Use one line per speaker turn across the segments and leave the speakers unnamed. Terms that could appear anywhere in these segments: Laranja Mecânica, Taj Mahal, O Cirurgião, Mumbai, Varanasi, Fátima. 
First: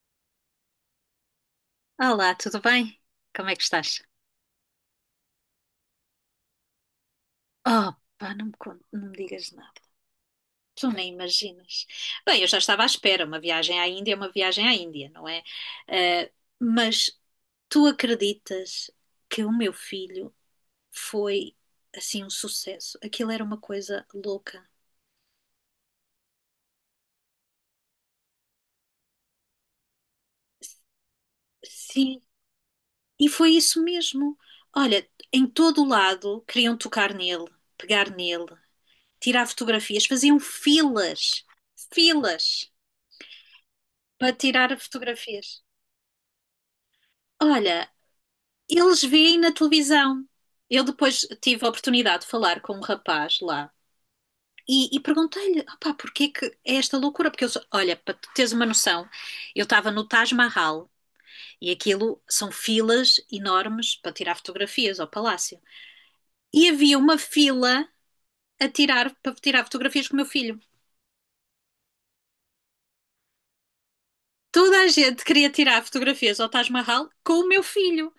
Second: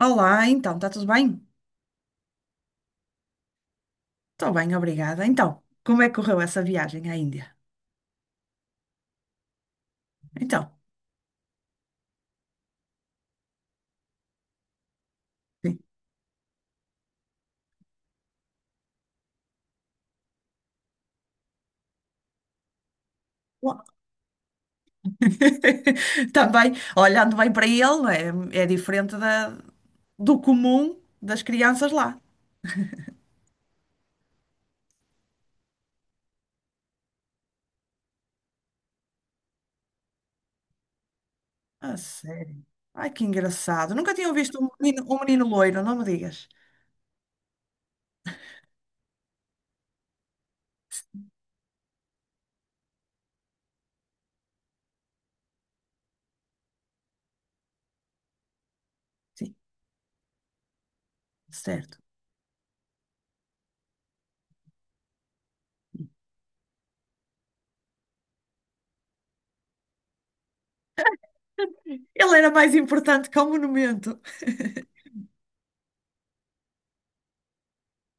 Olá, então, está tudo bem?
Olá, tudo bem? Como é que estás?
Estou bem, obrigada. Então, como é que correu essa viagem à Índia?
Oh, pá, não me digas nada.
Então,
Tu nem imaginas. Bem, eu já estava à espera. Uma viagem à Índia é uma viagem à Índia, não é?
sim.
Eh, mas tu acreditas que o meu filho foi, assim, um sucesso? Aquilo era uma
Ó.
coisa louca.
Também, olhando bem para ele, não é, é diferente do comum das crianças lá.
Sim, e foi isso mesmo. Olha, em todo o lado queriam tocar nele, pegar nele, tirar fotografias, faziam filas,
A sério.
filas
Ai, que engraçado. Nunca tinha
para
visto
tirar
um menino
fotografias.
loiro, não me digas.
Olha, eles veem na televisão. Eu depois tive a oportunidade de falar com um rapaz lá e perguntei-lhe, opá, porquê que é esta loucura? Porque eu, olha, para tu teres uma noção,
Sim,
eu estava no Taj Mahal e
certo.
aquilo são filas enormes para tirar fotografias ao palácio. E havia uma fila para tirar fotografias com o meu filho.
Ele era mais importante que o monumento.
Toda a gente queria tirar fotografias ao Taj Mahal com o meu filho.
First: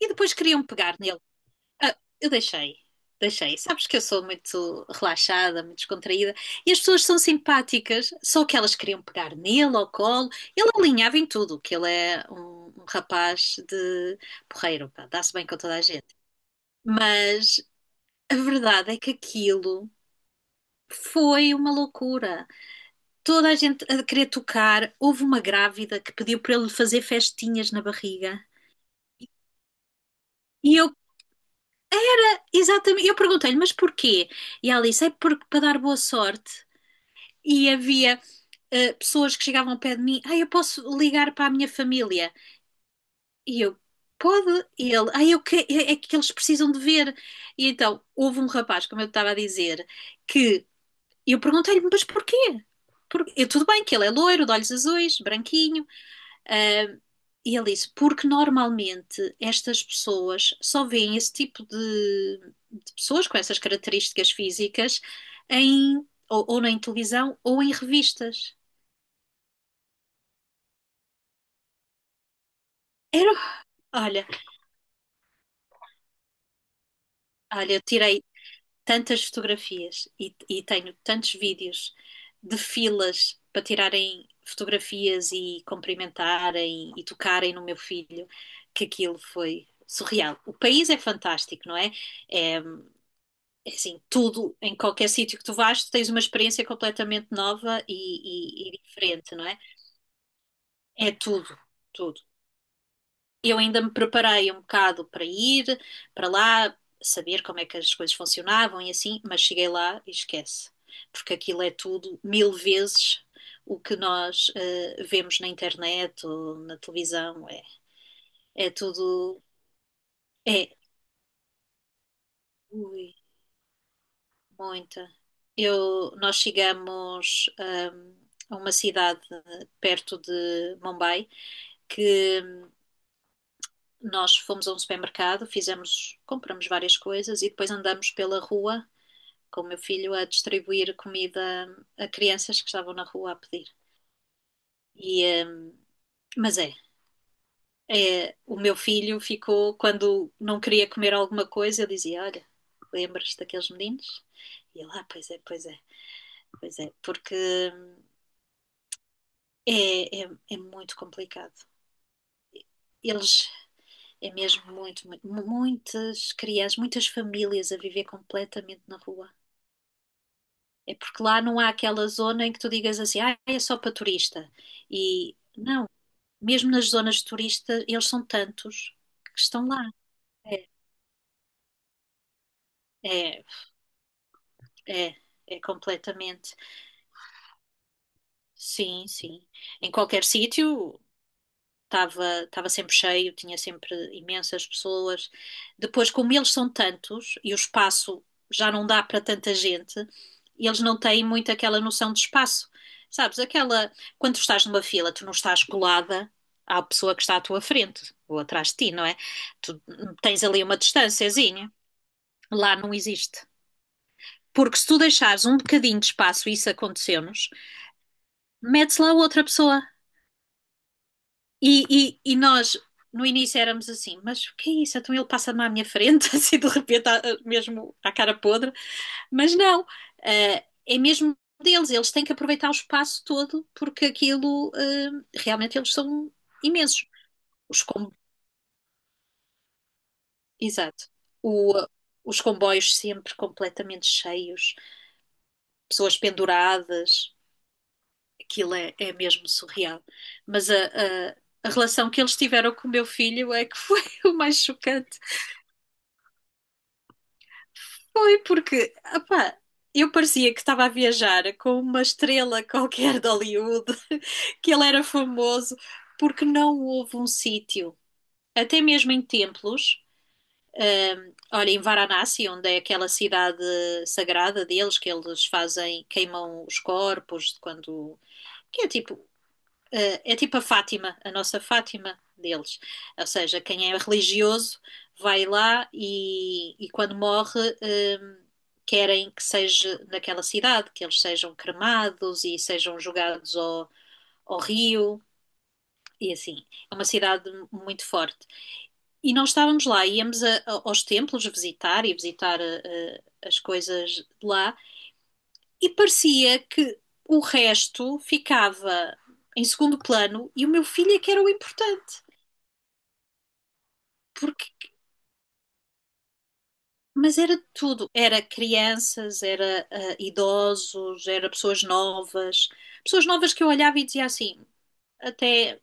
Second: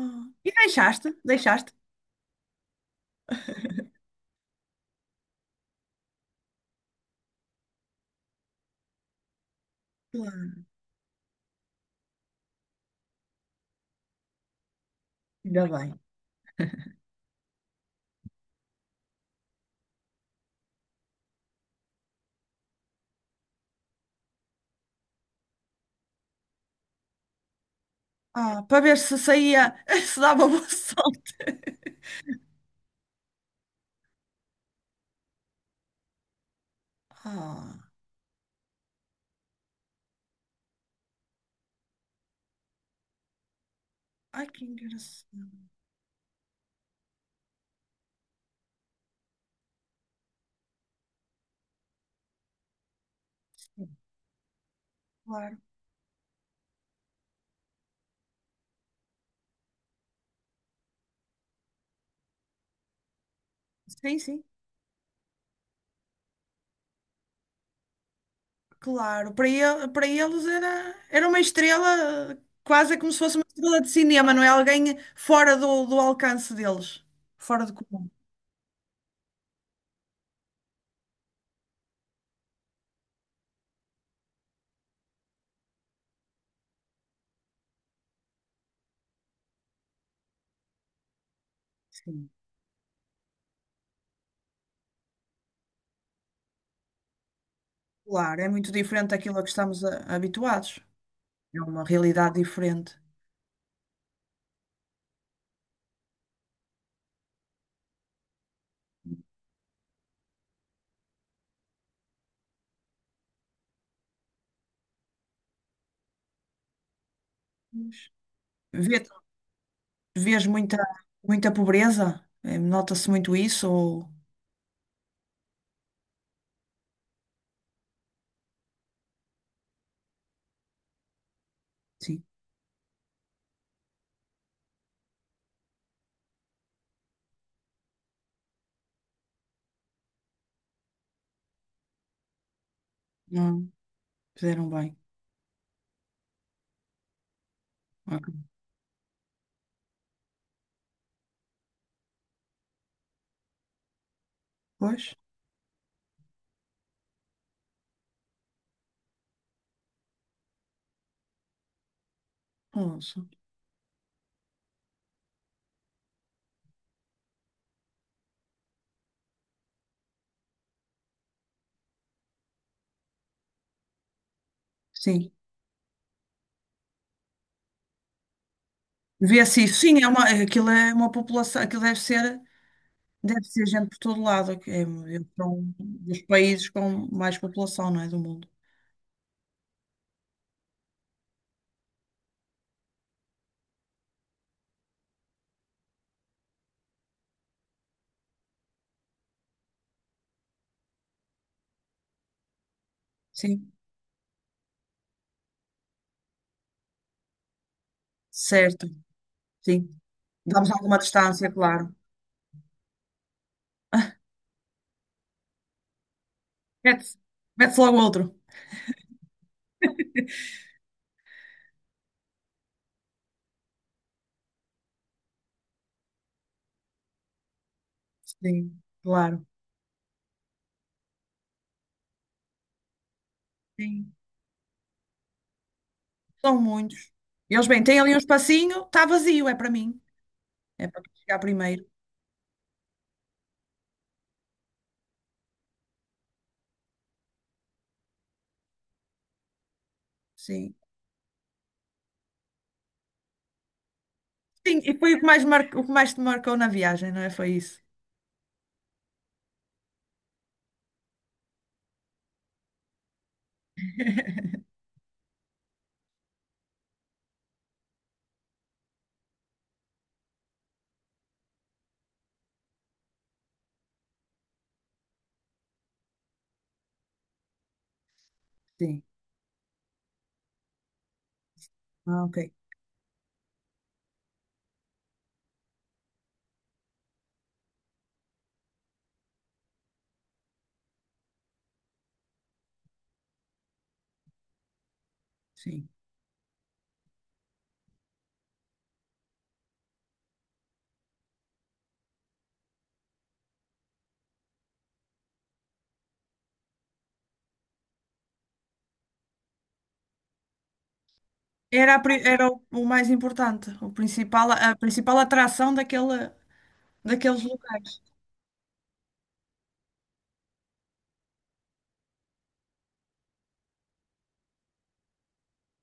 E depois
e
queriam pegar
deixaste,
nele.
deixaste.
Ah, eu deixei, deixei. Sabes que eu sou muito relaxada, muito descontraída, e as pessoas são simpáticas, só que elas queriam pegar nele ao colo.
Claro.
Ele alinhava em tudo, que ele é um, rapaz de porreiro, pá, dá-se bem com
Ainda
toda a
bem.
gente. Mas a verdade é que aquilo foi uma loucura. Toda a gente a querer tocar, houve uma grávida que pediu para ele fazer festinhas na barriga.
Ah, para ver se saía, se dava boa
E eu,
sorte.
exatamente, eu perguntei-lhe, mas porquê? E ela disse, é porque para dar boa sorte. E
Ah,
havia pessoas que chegavam ao pé de mim, ah, eu posso ligar para a minha família? E eu,
ai que
pode? E ele, ah, eu
engraçado.
que, é que eles precisam de ver. E então, houve um rapaz, como eu estava a dizer, que eu perguntei-lhe, mas porquê? Eu, tudo bem
Sim,
que ele é loiro, de olhos azuis,
claro.
branquinho, ah, e ele disse, porque normalmente estas pessoas só veem esse tipo de pessoas com essas
Sim,
características
sim,
físicas em, ou na televisão ou em revistas.
claro. Para ele, para eles era, uma estrela, quase é como se
Era
fosse uma estrela de
Olha,
cinema, não é? Alguém fora do alcance deles, fora do
olha, eu
comum.
tirei tantas fotografias e tenho tantos vídeos de filas para tirarem fotografias e cumprimentarem e tocarem no meu filho, que aquilo foi surreal. O país é fantástico, não é?
Sim.
É, é assim, tudo, em qualquer sítio que tu vais, tu tens uma experiência completamente nova e,
Claro, é
e-
muito
e
diferente
diferente,
daquilo a
não
que
é?
estamos habituados.
É tudo,
É uma
tudo.
realidade diferente.
Eu ainda me preparei um bocado para ir para lá, saber como é que as coisas funcionavam e assim, mas cheguei lá e esquece, porque aquilo é tudo mil vezes o que nós vemos na internet ou na televisão. É,
Pois.
é
Vê,
tudo.
vês
É,
muita, pobreza? Nota-se
ui,
muito isso? Ou...
muita. Nós chegamos a uma cidade perto de Mumbai
Sim.
que nós fomos a um supermercado, compramos várias coisas e depois andamos pela rua com o meu filho a distribuir comida a crianças que estavam na rua a pedir.
Fizeram bem.
E, eh, mas
Ok.
o meu filho ficou, quando não queria comer alguma coisa, eu dizia: Olha, lembras daqueles meninos? E ele,
Pois,
ah, pois é, pois é, pois é, porque hum, é muito complicado.
ouço.
Eles, é mesmo muito, muito, muitas crianças, muitas famílias a viver completamente na rua. É porque lá não há aquela zona em que tu digas assim, ah, é só para turista.
Sim.
E não, mesmo nas zonas turistas, eles são tantos que
Vê-se
estão
isso.
lá.
Sim, é uma,
É,
aquilo é uma população, aquilo deve ser, deve
é,
ser gente por todo lado, que É,
é,
é
é
um dos
completamente.
países com mais população, não é, do mundo.
Sim, sim. Em qualquer sítio estava sempre cheio, tinha sempre imensas pessoas. Depois, como eles são tantos e o espaço já não dá para tanta gente, eles não têm muito aquela noção de espaço. Sabes,
Sim,
aquela. Quando tu estás numa fila, tu não estás colada à pessoa que está à tua frente ou atrás de
certo.
ti, não é? Tu
Sim.
tens ali
Damos
uma
alguma distância,
distânciazinha.
claro.
Lá não existe. Porque se tu deixares um bocadinho de espaço, isso
Mete-se
aconteceu-nos,
mete-se logo outro.
metes lá outra pessoa. E nós, no início, éramos assim, mas o que é isso? Então ele passa-me à minha frente, assim, de repente, mesmo à cara podre.
Sim, claro.
Mas não, é mesmo deles. Eles têm que aproveitar o espaço todo, porque
Sim.
aquilo, realmente, eles são
São
imensos.
muitos. Eles,
Os
bem, têm
com...
ali um espacinho, está vazio, é para mim. É para
Exato.
chegar
O,
primeiro.
os comboios sempre completamente cheios, pessoas penduradas. Aquilo é mesmo surreal. Mas
Sim.
a relação que eles tiveram com o meu filho é que foi o mais
Sim, e foi o
chocante.
que mais te marcou na viagem, não é? Foi isso.
Foi porque, opá, eu parecia que estava a viajar com uma estrela qualquer de Hollywood, que ele era famoso, porque não houve um sítio, até mesmo em templos. Olha, em Varanasi, onde é aquela cidade sagrada deles, que eles fazem, queimam os corpos quando. Que é
Sim.
tipo eh, é tipo a Fátima, a nossa Fátima
Ah, ok.
deles. Ou seja, quem é religioso vai lá e quando morre, querem que seja naquela cidade, que eles sejam cremados e sejam jogados ao rio.
Sim.
E assim, é uma cidade muito forte. E nós estávamos lá, íamos aos templos visitar as coisas de lá, e parecia que o resto ficava em segundo plano e o meu filho é que era o
Era, a
importante.
pri- era o mais importante, o principal,
porque,
a principal atração daquele,
mas
daqueles
era de
locais.
tudo. Era crianças, era idosos, era pessoas novas. Pessoas novas que eu olhava e dizia assim, até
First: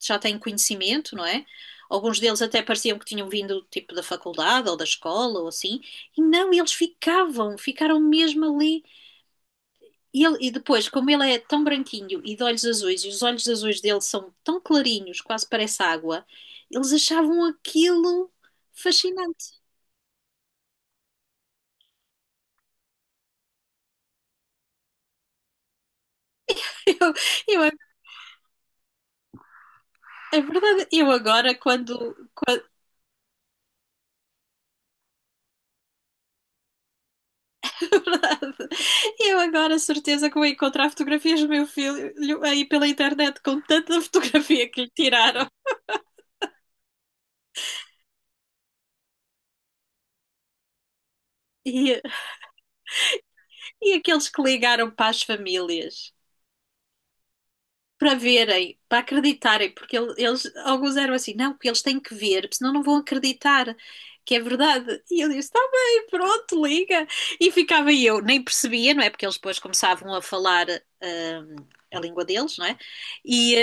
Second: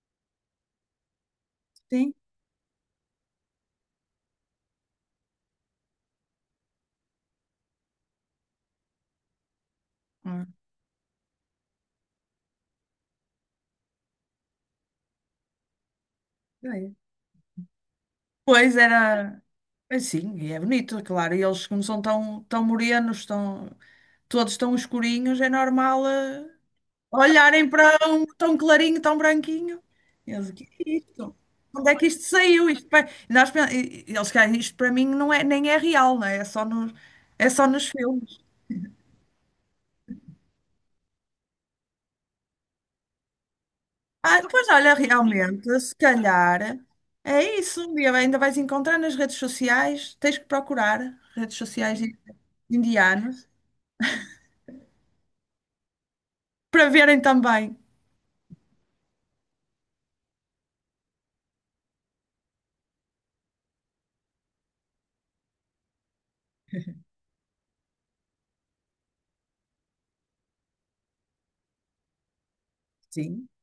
já têm conhecimento, não é?
Sim.
Alguns deles até pareciam que tinham vindo tipo da faculdade ou da escola ou assim. E não, eles ficavam, ficaram mesmo ali. E, ele-
Ah,
e depois, como ele é tão branquinho e de olhos azuis, e os olhos azuis dele são tão clarinhos, quase parece água, eles
ok.
achavam aquilo
Pois era,
fascinante.
sim, e é bonito, claro. E eles, como são tão, tão morenos, tão, todos tão escurinhos, é normal,
Eu, eu
olharem para um tão clarinho, tão branquinho.
É
Eles, o que
verdade,
é
eu
isto?
agora,
Onde
quando.
é que isto
quando
saiu? Isto, nós, eles, "Cara, isto para mim não é, nem é real, não é? É só nos, é só
é
nos filmes.
verdade. Eu agora, certeza que vou encontrar fotografias do meu filho aí pela internet com tanta
Ah, pois
fotografia que lhe
olha,
tiraram.
realmente, se calhar é isso. Um dia ainda vais encontrar nas redes sociais, tens que procurar redes sociais
E,
indianas
e aqueles que ligaram para as famílias
para verem também.
para verem, para acreditarem, porque eles, alguns eram assim, não, porque eles têm que ver, porque senão não vão acreditar que é verdade. E eu disse, está bem, pronto, liga. E ficava eu, nem percebia, não é? Porque eles depois começavam a falar. hum, a língua deles, não é?
Sim,
E,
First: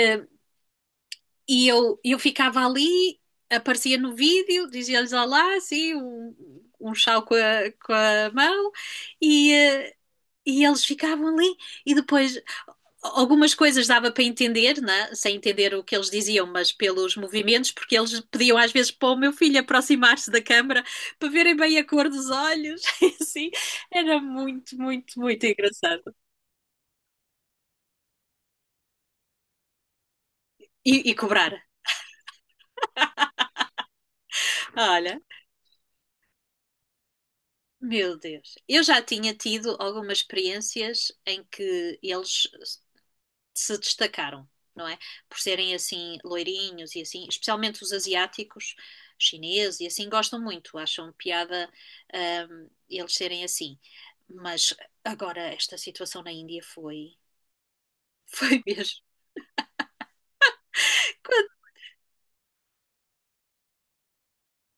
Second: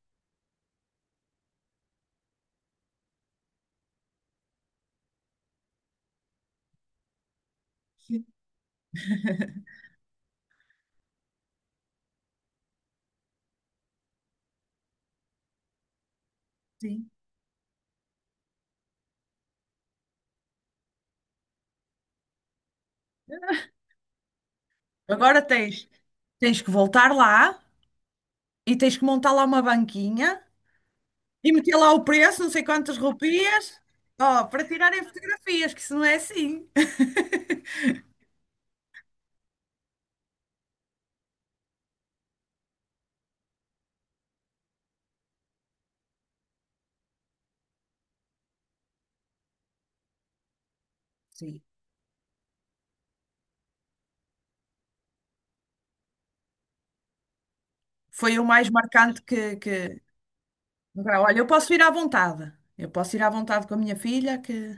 E eu ficava ali, aparecia no vídeo, dizia-lhes olá, assim, um, chau com a, com
sim.
a mão, e, eh, e eles ficavam ali. E depois, algumas coisas dava para entender, né? Sem entender o que eles diziam, mas
sim.
pelos movimentos, porque eles pediam às vezes para o meu filho aproximar-se da câmara para verem bem a cor dos olhos, e assim. Era muito, muito,
Agora
muito
tens,
engraçado.
tens que voltar lá e tens que montar lá uma banquinha
E
e
cobrar.
meter lá o preço, não sei quantas rupias, ó, para tirarem
Olha.
fotografias, que isso não é assim.
Meu Deus. Eu já tinha tido algumas experiências em que eles se destacaram, não é? Por serem assim loirinhos e assim, especialmente os asiáticos, chineses e assim, gostam muito, acham
Sim.
piada, eles serem assim. Mas agora esta situação na Índia foi,
Foi o
foi
mais
mesmo.
marcante que... Agora, olha, eu
Quando
posso ir à vontade. Eu posso ir à vontade com a minha filha, que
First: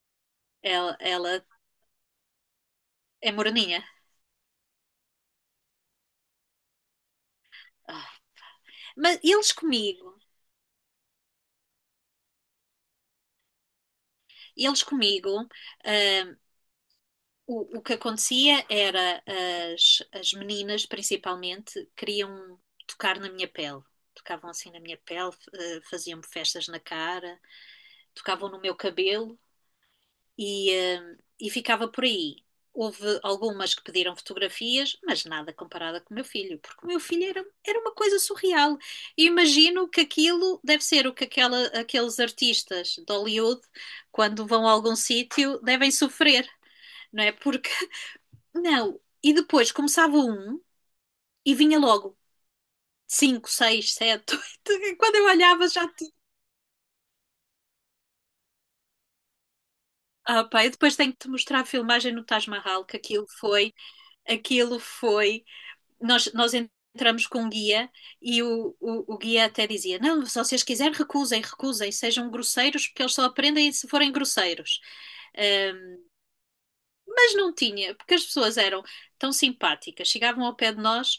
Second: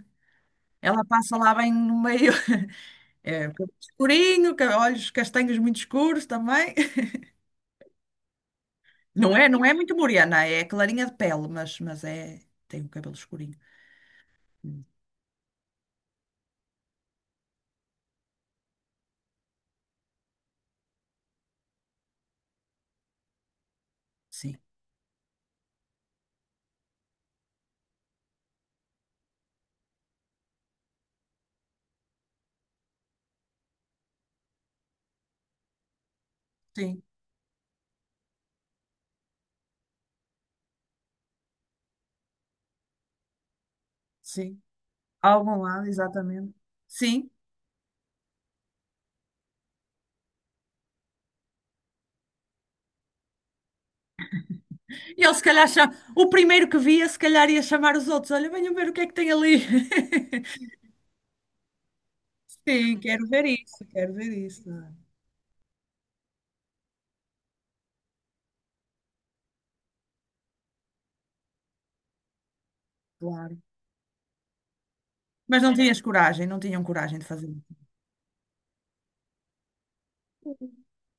ela,
Ela passa
ela
lá bem no meio,
é
é, cabelo
moreninha.
escurinho, olhos castanhos muito escuros também.
Ah. Mas
Não é,
eles
não é muito
comigo,
morena, é clarinha de pele, mas é, tem o cabelo escurinho.
eles
Hum,
comigo. hum, o que acontecia era as meninas, principalmente, queriam tocar na minha pele. Tocavam
Sim,
assim na minha pele, faziam-me festas na cara, tocavam no meu cabelo e ficava por aí. Houve algumas que pediram fotografias, mas nada comparada com o meu filho, porque o meu
sim,
filho era uma coisa surreal. E imagino que aquilo deve ser o que aqueles artistas de Hollywood, quando
sim.
vão a algum sítio,
Algum lado,
devem sofrer,
exatamente.
não
Sim.
é? Porque não. E depois começava um e vinha logo 5, 6, 7. 8. Quando
E
eu
ele se calhar,
olhava já tinha.
o primeiro que via, se calhar ia chamar os outros. Olha, venham ver o que é que tem ali.
Ah, pá, eu depois tenho que te mostrar a filmagem no Taj Mahal, que
Sim,
aquilo
quero ver
foi,
isso, quero ver isso.
aquilo foi. Nós entramos com um guia e o guia até dizia: Não, se vocês quiserem, recusem, recusem, sejam grosseiros, porque eles só
Claro.
aprendem se forem grosseiros.
Mas não
Ah,
tinhas coragem, não tinham coragem de
mas
fazer
não
isso.
tinha, porque as pessoas eram tão simpáticas, chegavam ao pé de nós.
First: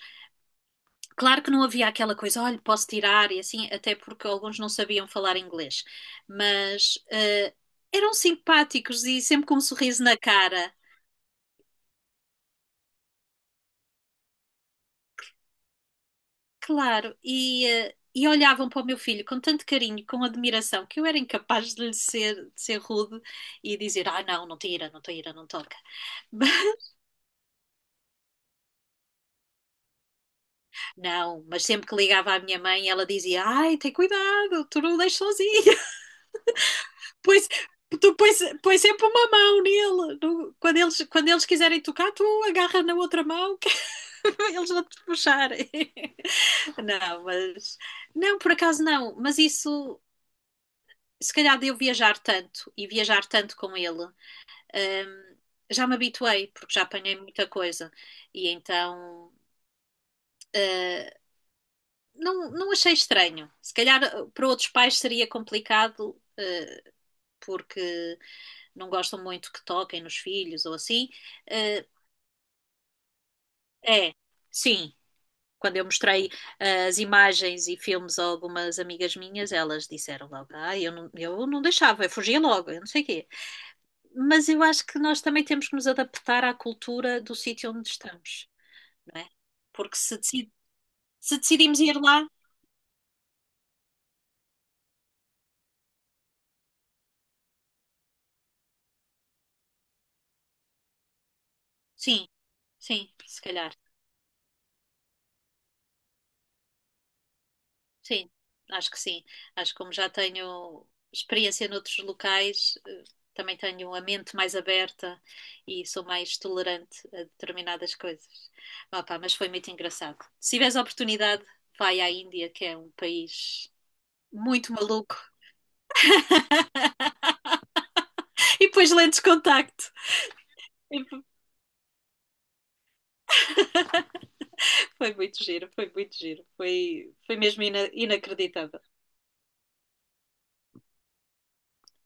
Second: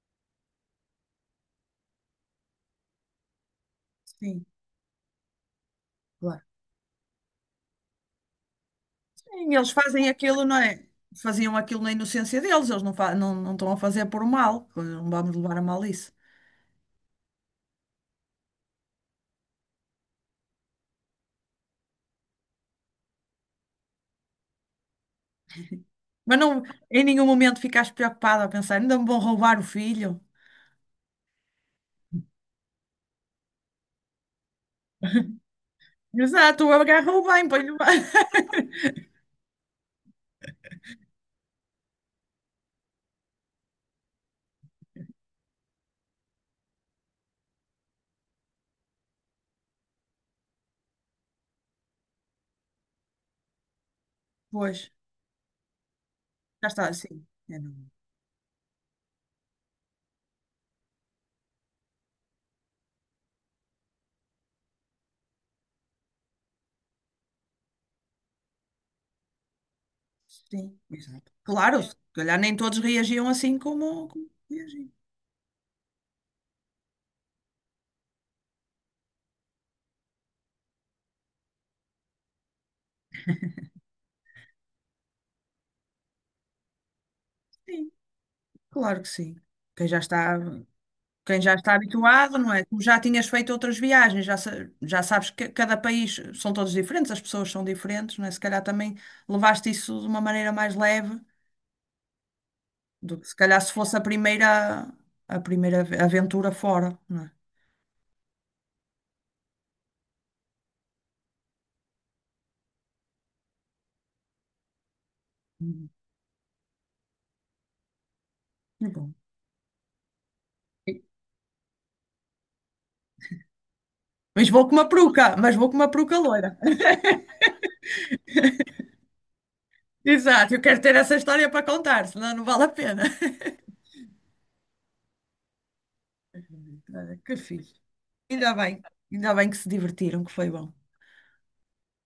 Claro que não havia aquela coisa, olha, posso tirar e assim, até porque
Sim,
alguns não sabiam falar inglês,
claro.
mas eram simpáticos e sempre
Sim,
com um
eles
sorriso
fazem
na
aquilo, não
cara,
é? Faziam aquilo na inocência deles, eles não, não, não estão a fazer por mal, não vamos levar a mal isso.
claro, e olhavam para o meu filho com tanto carinho, com admiração, que eu era incapaz de de ser rude e dizer, ah, não, não tira, não tira, não toca.
Mas não, em nenhum momento ficaste preocupada a pensar, ainda me vão roubar o filho.
Não, mas sempre que ligava à minha mãe, ela dizia, ai, tem cuidado, tu não o deixas sozinho.
Exato, agarrou bem,
Pois,
põe-lhe bem.
tu pões sempre uma mão nele. Quando eles, quiserem tocar, tu agarra na outra mão que eles vão te puxarem. Não, mas não, por acaso não. Mas isso, se calhar de eu viajar tanto e viajar tanto com ele,
Pois,
hum, já me habituei,
já
porque já
está,
apanhei
sim.
muita
É, não-
coisa. E então. eh, não, não achei estranho. Se calhar para outros pais seria complicado, porque não gostam muito que toquem nos filhos ou
Sim,
assim.
exato. Claro,
Eh,
se calhar nem todos reagiam assim como,
É,
como reagiam.
sim. Quando eu mostrei as imagens e filmes a algumas amigas minhas, elas disseram logo: Ah, eu não deixava, eu fugia logo, eu não sei o quê. Mas eu acho que nós também temos que nos adaptar à cultura do sítio onde
Sim,
estamos,
claro que
não é?
sim. Quem
Porque
já
se,
está.
decid- se
Quem já está
decidimos ir lá,
habituado, não é? Tu já tinhas feito outras viagens, já sabes que cada país são todos diferentes, as pessoas são diferentes, não é? Se calhar também levaste isso de uma maneira mais leve
sim, sim,
do que se
se
calhar se
calhar.
fosse a primeira, aventura fora, não é?
Sim, sim. Acho que como já tenho experiência noutros locais, também tenho a mente mais aberta e
Uhum.
sou mais tolerante a determinadas coisas.
E bom.
Opá, mas foi muito engraçado. Se tiveres a
E-
oportunidade, vai à Índia, que é um país
Mas vou com
muito
uma
maluco.
peruca, mas vou com uma peruca loira.
E depois lentes de contacto.
Exato, eu quero ter essa história para contar, senão não vale a pena.
Foi muito giro, foi muito giro. Foi,
Olha, que
foi mesmo
fixe. Ainda
inacreditável.
bem, ainda bem que se divertiram, que foi bom.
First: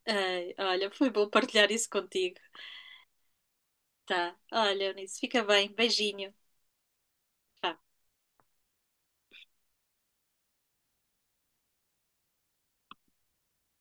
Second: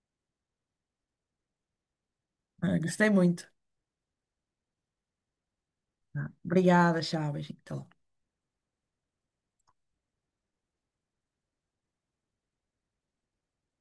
Ai, olha, foi bom partilhar isso contigo.
Ah, gostei muito.
Tá. Olha, Eunice, fica bem. Beijinho.
Obrigada, Chaves. Até logo.
Tchau.